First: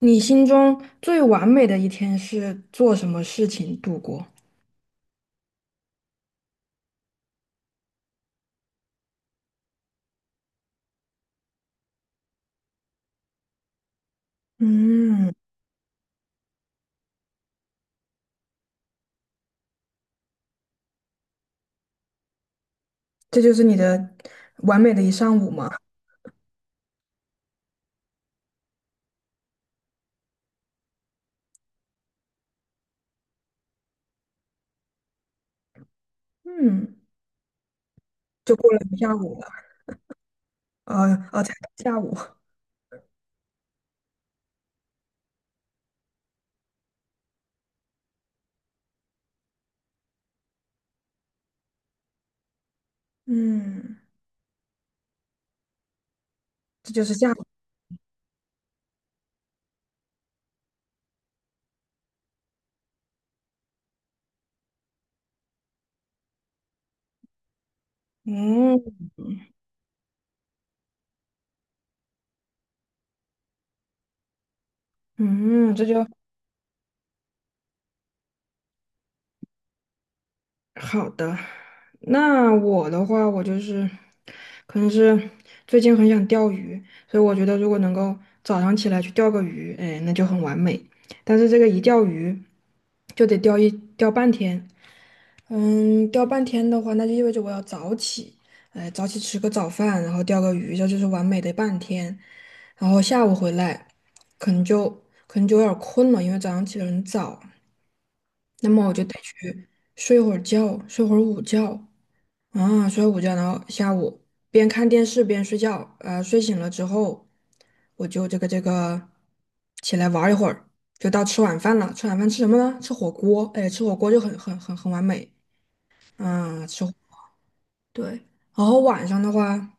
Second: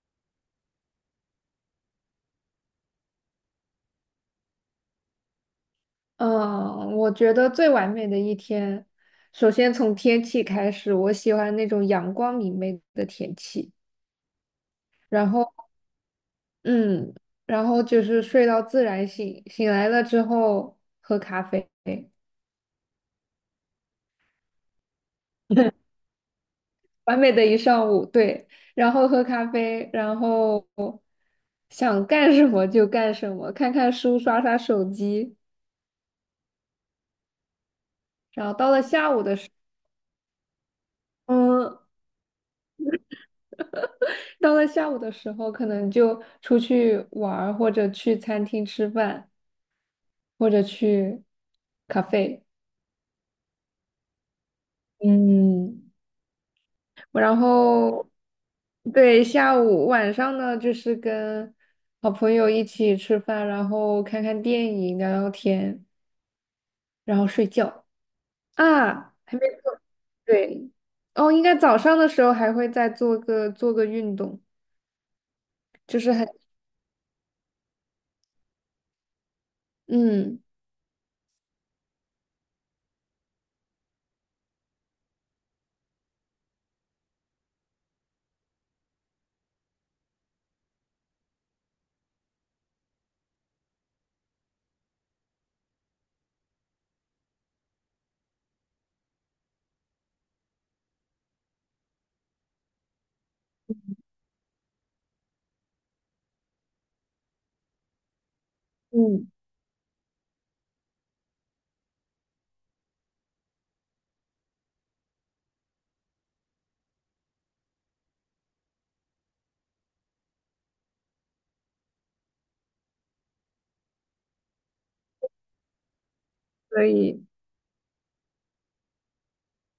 你心中最完美的一天是做什么事情度过？嗯，我觉得最完美的一天，首先从天气开始，我喜欢那种阳光明媚的天气。然嗯，后，嗯，然后就是睡到自然醒，醒来了之后喝咖啡。这就是你的完美的一上午吗？完美的一上午，对，然后喝咖啡，然后想干什么就干什么，看看书，刷刷手机。嗯，然就后到过了了一下下午的午了，时才嗯，下午。到了下午的时候，可能就出去玩儿或者去餐厅吃饭，或者去咖啡。嗯，嗯，这就是我下然午。后对，下午晚上呢，就是跟好朋友一起吃饭，然后看看电影、聊聊天，然后睡觉嗯啊，还没做。对。哦，应该早上的时候还会再做个运动，嗯，就是很嗯好的。那我的话，我就是可能是最近很想钓鱼，所以我觉得如果能够早上起来去钓个鱼，哎，那就很完美。但是这个一钓鱼就得钓半天。嗯，钓半天的话，那就意味着我要早起，哎，早起吃个早饭，然后钓个鱼，这就是完美的半天。然后下午回来，可能就可能就有点儿困了，因为早上起得很早。那么我就得嗯。去睡会儿觉，睡会儿午觉啊，睡午觉，然后下午边看电视边睡觉。睡醒了之后，我就这个起来玩儿一会儿，就到吃晚饭了。吃晚饭吃什么呢？吃火锅，哎，吃火锅就很完美。啊，可吃。以。对，然后晚上的话，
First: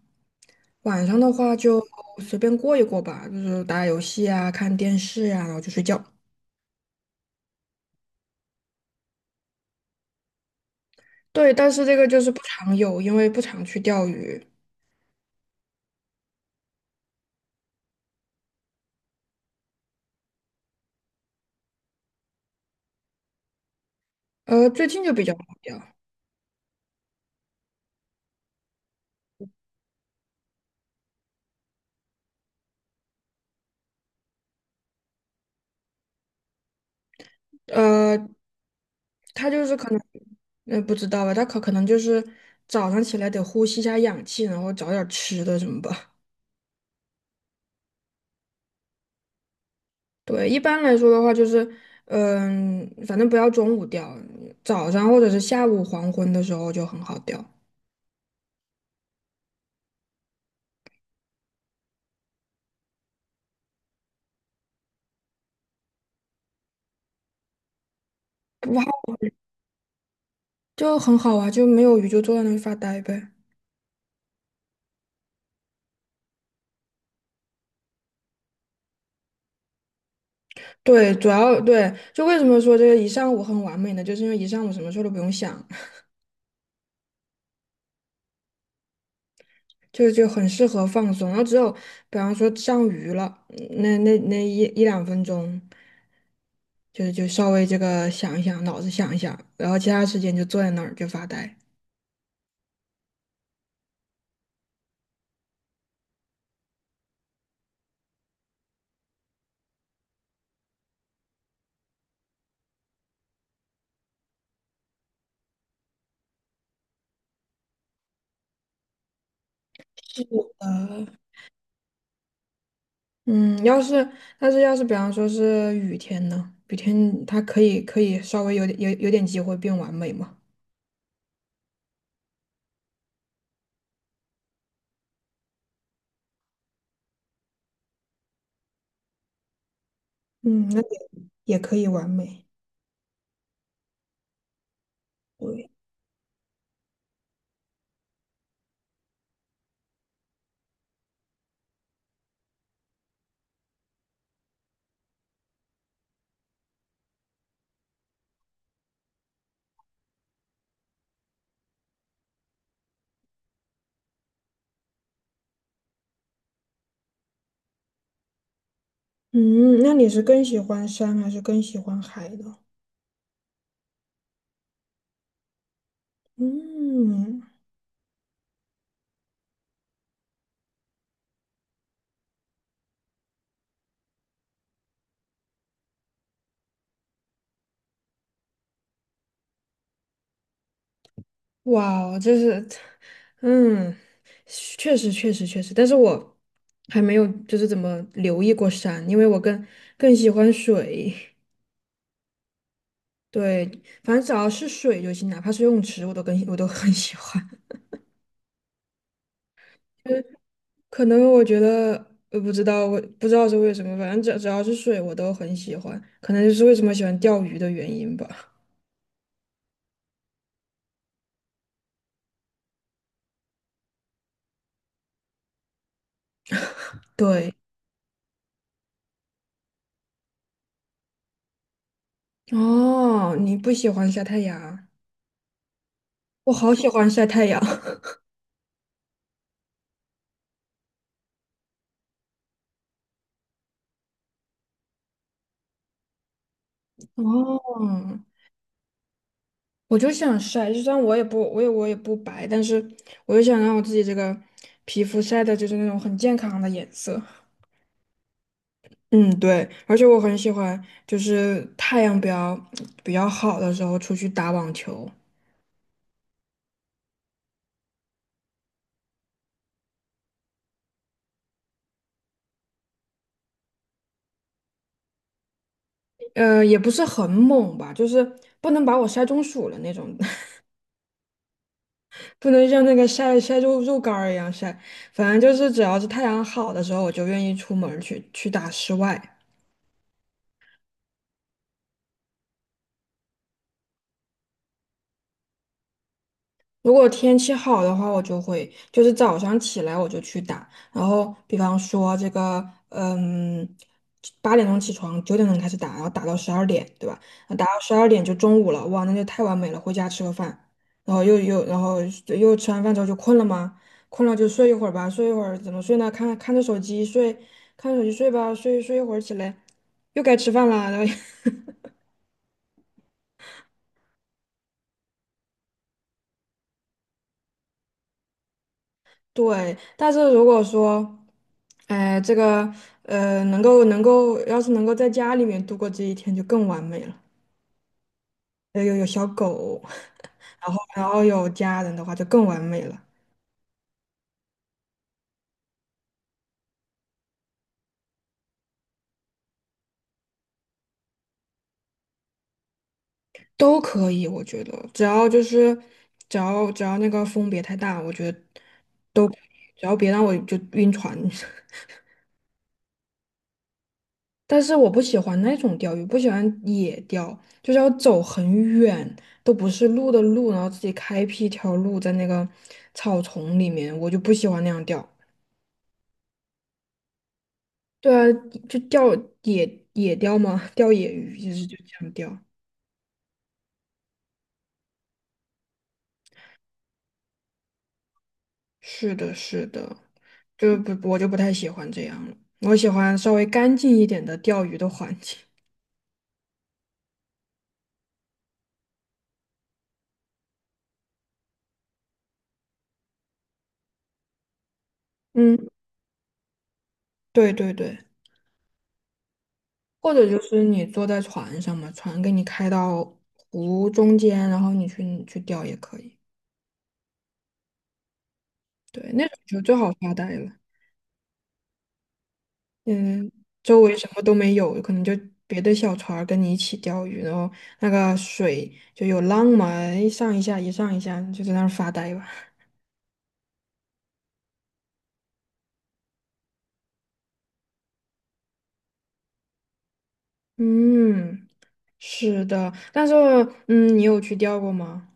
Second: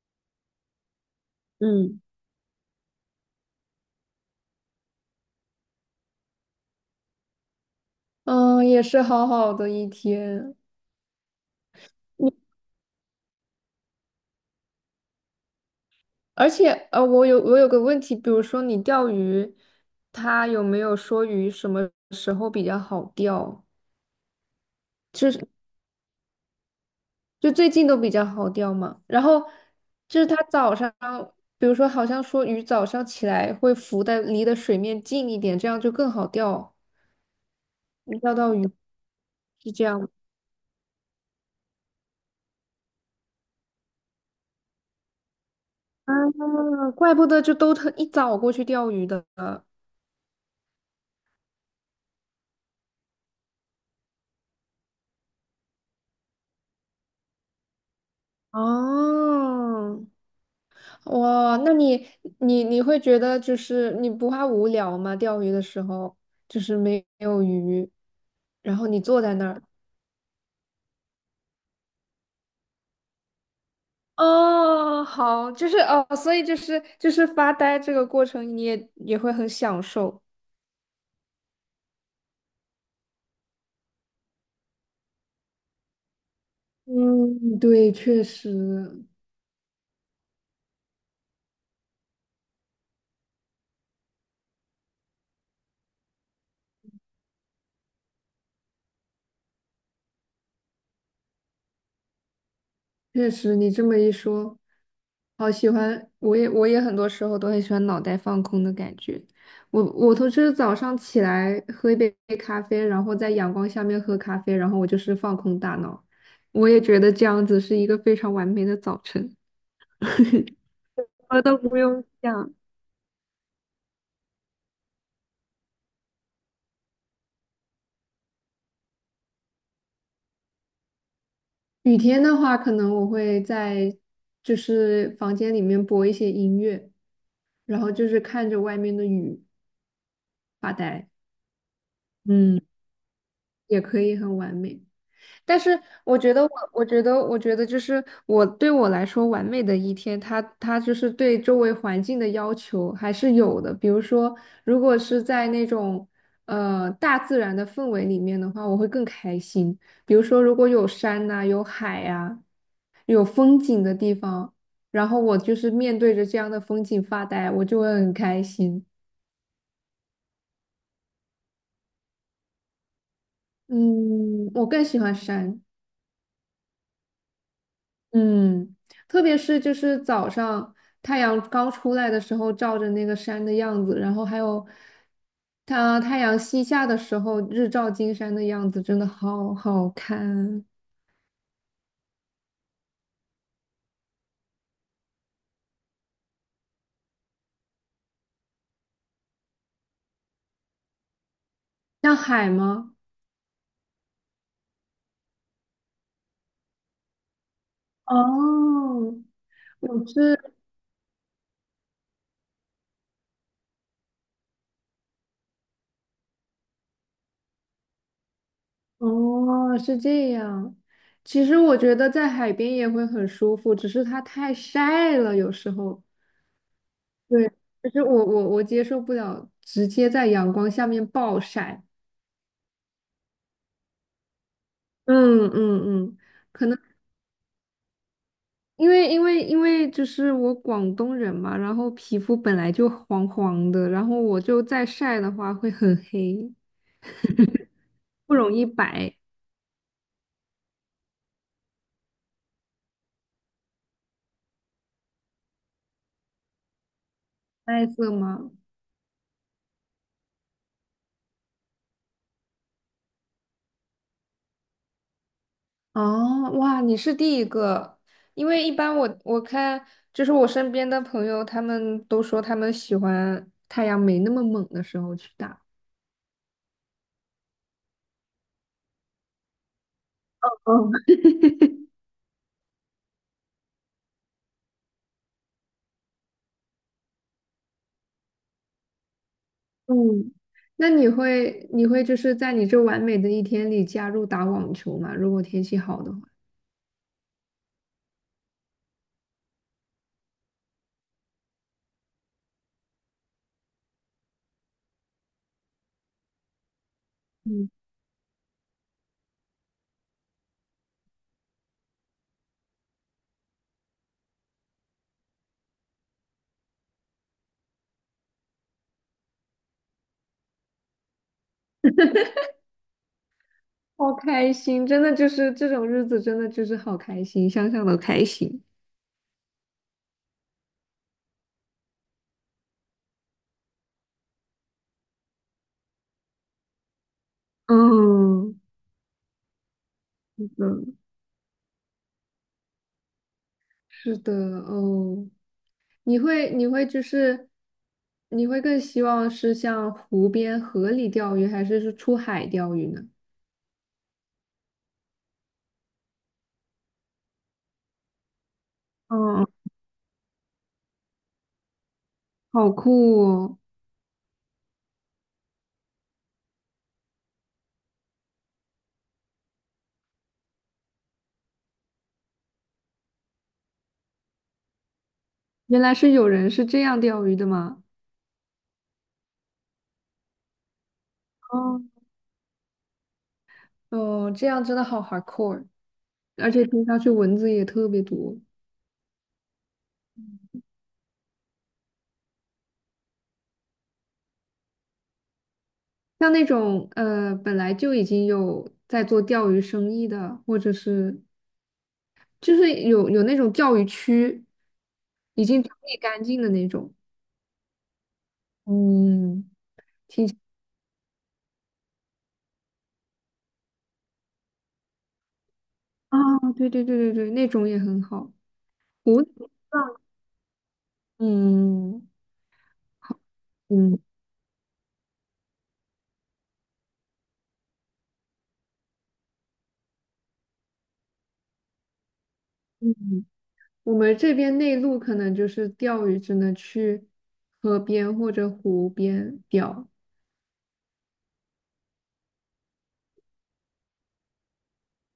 晚上的话就嗯随便过一过吧，就是打打游戏啊，看电视呀，然后就睡觉。嗯，也是好好的一天。对，但是这个就是不常有，因为不常去钓鱼。而且，我有个问题。比如说你钓鱼，他有没有说鱼什么时候比较好钓？最近就比就较好是钓。就最近都比较好钓嘛。然后就是他早上，比如说好像说鱼早上起来会浮在离的水面近一点，这样就更好钓，呃，能钓到鱼是这样吗？那不知道吧，他可能就是早上起来得呼吸一下氧气，然后找点儿吃的什么吧。啊，怪不得就都特一早过去钓鱼的。对，一般来说的话就是，反正不要中午钓，早上或者是下午黄昏的时候就很好钓。哦，哇，那你会觉得就是你不怕无聊吗？钓鱼的时候就是没有鱼，然不后你好。坐在那儿。就很好啊，就没有鱼就坐在那里发呆呗。哦，好，就是哦，所以就是发呆这个过程，你也会很享受。对，主要对，就为什么说这个一上午很完美呢？就是因为一上午什么事儿都不用想，嗯，对，确实。就很适合放松。然后只有比方说上鱼了，那一两分钟，就稍微这个想一想，脑子想一想，然后其他时间就坐在那儿就发呆。确实，你这么一说，好喜欢。我也很多时候都很喜欢脑袋放空的感觉。我都是早上起来喝一杯咖啡，然后在阳光下面喝咖啡，然后我就是放空大脑。我也觉得这样子是一个非常完美的早晨，什呃，么都不用想。嗯，要是但是要是比方说是雨天呢，雨天它可以稍微有点机会变完美嘛。雨天的话，可能我会在房间里面播一些音乐，然后就是看着外面的雨嗯，发那也呆，也可以完美。嗯，也可以很完美。但对，是我觉得，就是对我来说，完美的一天，它就是对周围环境的要求还是有的。比如说，如果是在那种大自然的氛围里面的话，我会更开心。比如说，如果有山呐、有海呀、有风景的地方，然后我就是面对着这样的风景发呆，我就会很开心。嗯，那你是更喜欢山还是更喜欢海呢？嗯，我更喜欢山。嗯，嗯，特别是就是早上太阳刚出来的时候，照着那个山的样子，然后还有它太阳西下的时候，日照金山的样子，真的好好看。哇哦，这是，嗯，确实确实确实，但是我还没有就是怎么留意过山，因为我更喜欢水。像海吗？对，反正只要是水就行，哪怕是游泳池，我都很喜欢。哦，我就是是可能我觉得，我不知道，我不知道是为什么，反正只要是水，我都很喜欢。可能就是为什么喜欢钓鱼的原因吧。哦，是这样。其实我觉得在海边也会很舒服，只是它太晒了，有时候。对，对，就是我接受不了直接在阳光下面暴晒。哦，你不喜欢晒太阳，嗯嗯嗯，我可好能喜欢晒太阳。因为就是我广东人嘛，然后皮肤本来就黄黄的，然后我就再晒的话会很黑，哦，不容易白。我就想晒，就算我也不，我也不白，但是我就想让我自己这个皮肤晒的就是那种很健康的颜色。带色吗？嗯，对，而且我很喜欢，就是太阳比较好的时候出去打网球，哦，哇，你是第一个，因为一般我看就是我身边的朋友，他们都说他们喜欢太阳没那么猛的时候去打。也不是很猛吧，就是不能把我晒中暑了那种。哦，不能像那个晒晒肉肉干儿一样晒，反正就是只要是太阳好的时候，我就愿意出门儿去打室外。嗯，那你会就是在你这完美的一天里加入打网球吗？如果天气好的话。如果天气好的话，我就会就是早上起来我就去打，然后比方说这个，嗯，八点钟起床，九点钟开始打，然后打到十二点，对吧？那打嗯。到十二点就中午了，哇，那就太完美了，回家吃个饭，然后又然后又吃完饭之后就困了吗？困了就睡一会儿吧，睡一会儿怎么睡呢？看着手机睡，看着手机睡吧，睡一会儿起来又该吃饭啦，然后 好开心，真的就是这种日子，真的就是好开心，想想都开心。对，但是如果说，哎，这个能够能够，要是能够在家里面度过这一天，就更完美了。嗯，有小狗，是的，然后有家人的话，就更完美了。是的。哦，你会你会就是你会更希望是像湖边河里钓鱼，还是出海钓鱼呢？都可以，我觉得，只要就是只要只要那个风别太大，我觉得嗯，只要别让我就晕船。好酷哦！但是我不喜欢那种钓鱼，不喜欢野钓，就是要走很远，都不是路的路，然后自己开辟一条路在那个草丛里面，我就不喜欢那样钓。原来是有人是这样钓鱼的吗？对啊，就钓野钓嘛，钓野鱼就是就哦，这样钓。哦，这样真的好 hardcore，而且听上去蚊子也特别多。是的，是的，就不我就不太喜欢这样了，我喜欢稍微干净一点的钓鱼的环境。像那种本来就已经有在做钓鱼生意的，或者是就是有那种钓鱼区，已嗯，经整理干净的那种。对对对。嗯，或者就是你坐在船上嘛，船给你开到湖中间，然后你去钓也可以。啊，对对对对对，那种也很好。对，湖那种就最好发呆了。嗯嗯，周围嗯什么都没有，可能就别的小船儿跟你一起钓鱼，然后那个水就有浪嘛，一上一下，一上一下，就在那儿发呆吧。嗯，我们这边内陆可能就是钓鱼，只能去河边或者湖边钓。嗯，是的，但是嗯，你有去钓过吗？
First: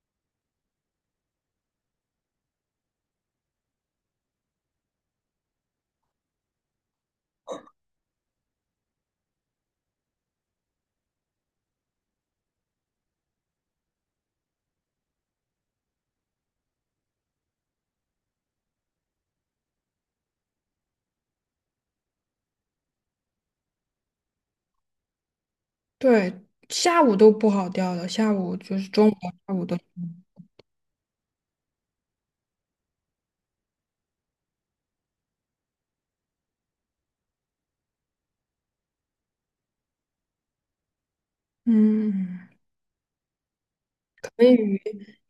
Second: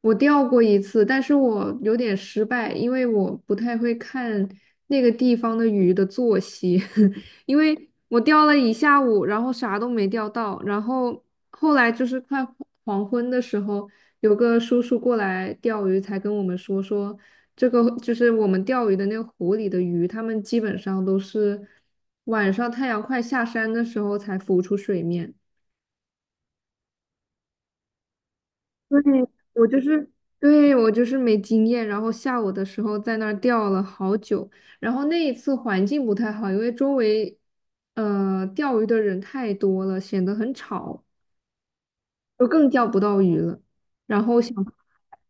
我钓过一次，但是我有点失败，因为我不太会看那个地方的鱼的作息。因为我钓了一下午，然后啥都没钓到，然后后来就是快黄昏的时候，有个叔叔过来钓鱼，才跟我们说说这个就是我们钓鱼的那个湖里的鱼，它们基本上都是晚上太阳快下山的时候才浮出水面。对，下午都不好钓了，下午就是对，中午到下午我都，就是，对，我就是没经验，然后下午的时候在那儿钓了好久，然后那一次环境不太好，因为周围，钓鱼的人太多了，显得很吵，就嗯。更钓不到鱼了。然后可想，以。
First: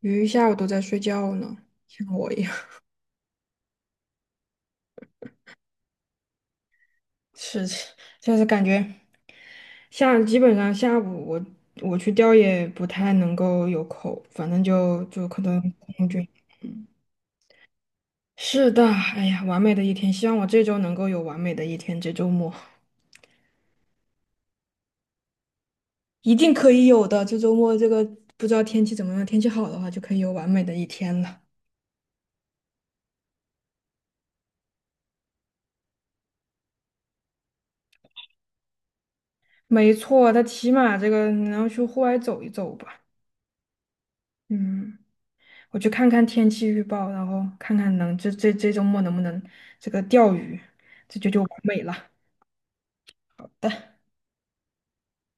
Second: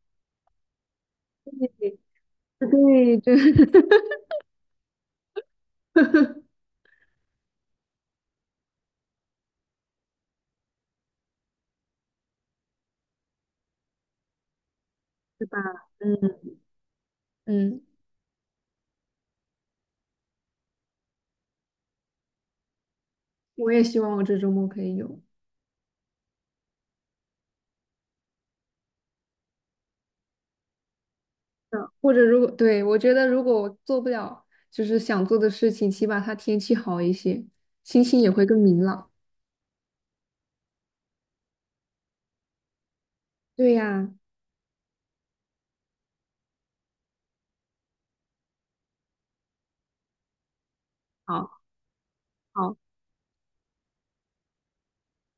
鱼一下午都在睡觉呢，像我一样。对，对，对 是，就是感觉基本上下午我去钓也不太能够有口，反正就可对吧？能空军。嗯嗯，是的，哎呀，完美的一天，希望我这周能够有完美的一天，这周末我也希望我这周末可以有。一定可以有的。这周末这个不知道天气怎么样，天气好的话就可以有完美的一天了。嗯或者如果，对，我觉得如果我做不了，就是想做的事情，起码它天气好一些，心情也会更明朗。没错，他起码这个你要去户外走一走吧。对呀。嗯。我去看看天气预报，然后看看能这这这周末能不能这个钓鱼，这就完好。美了。好，的。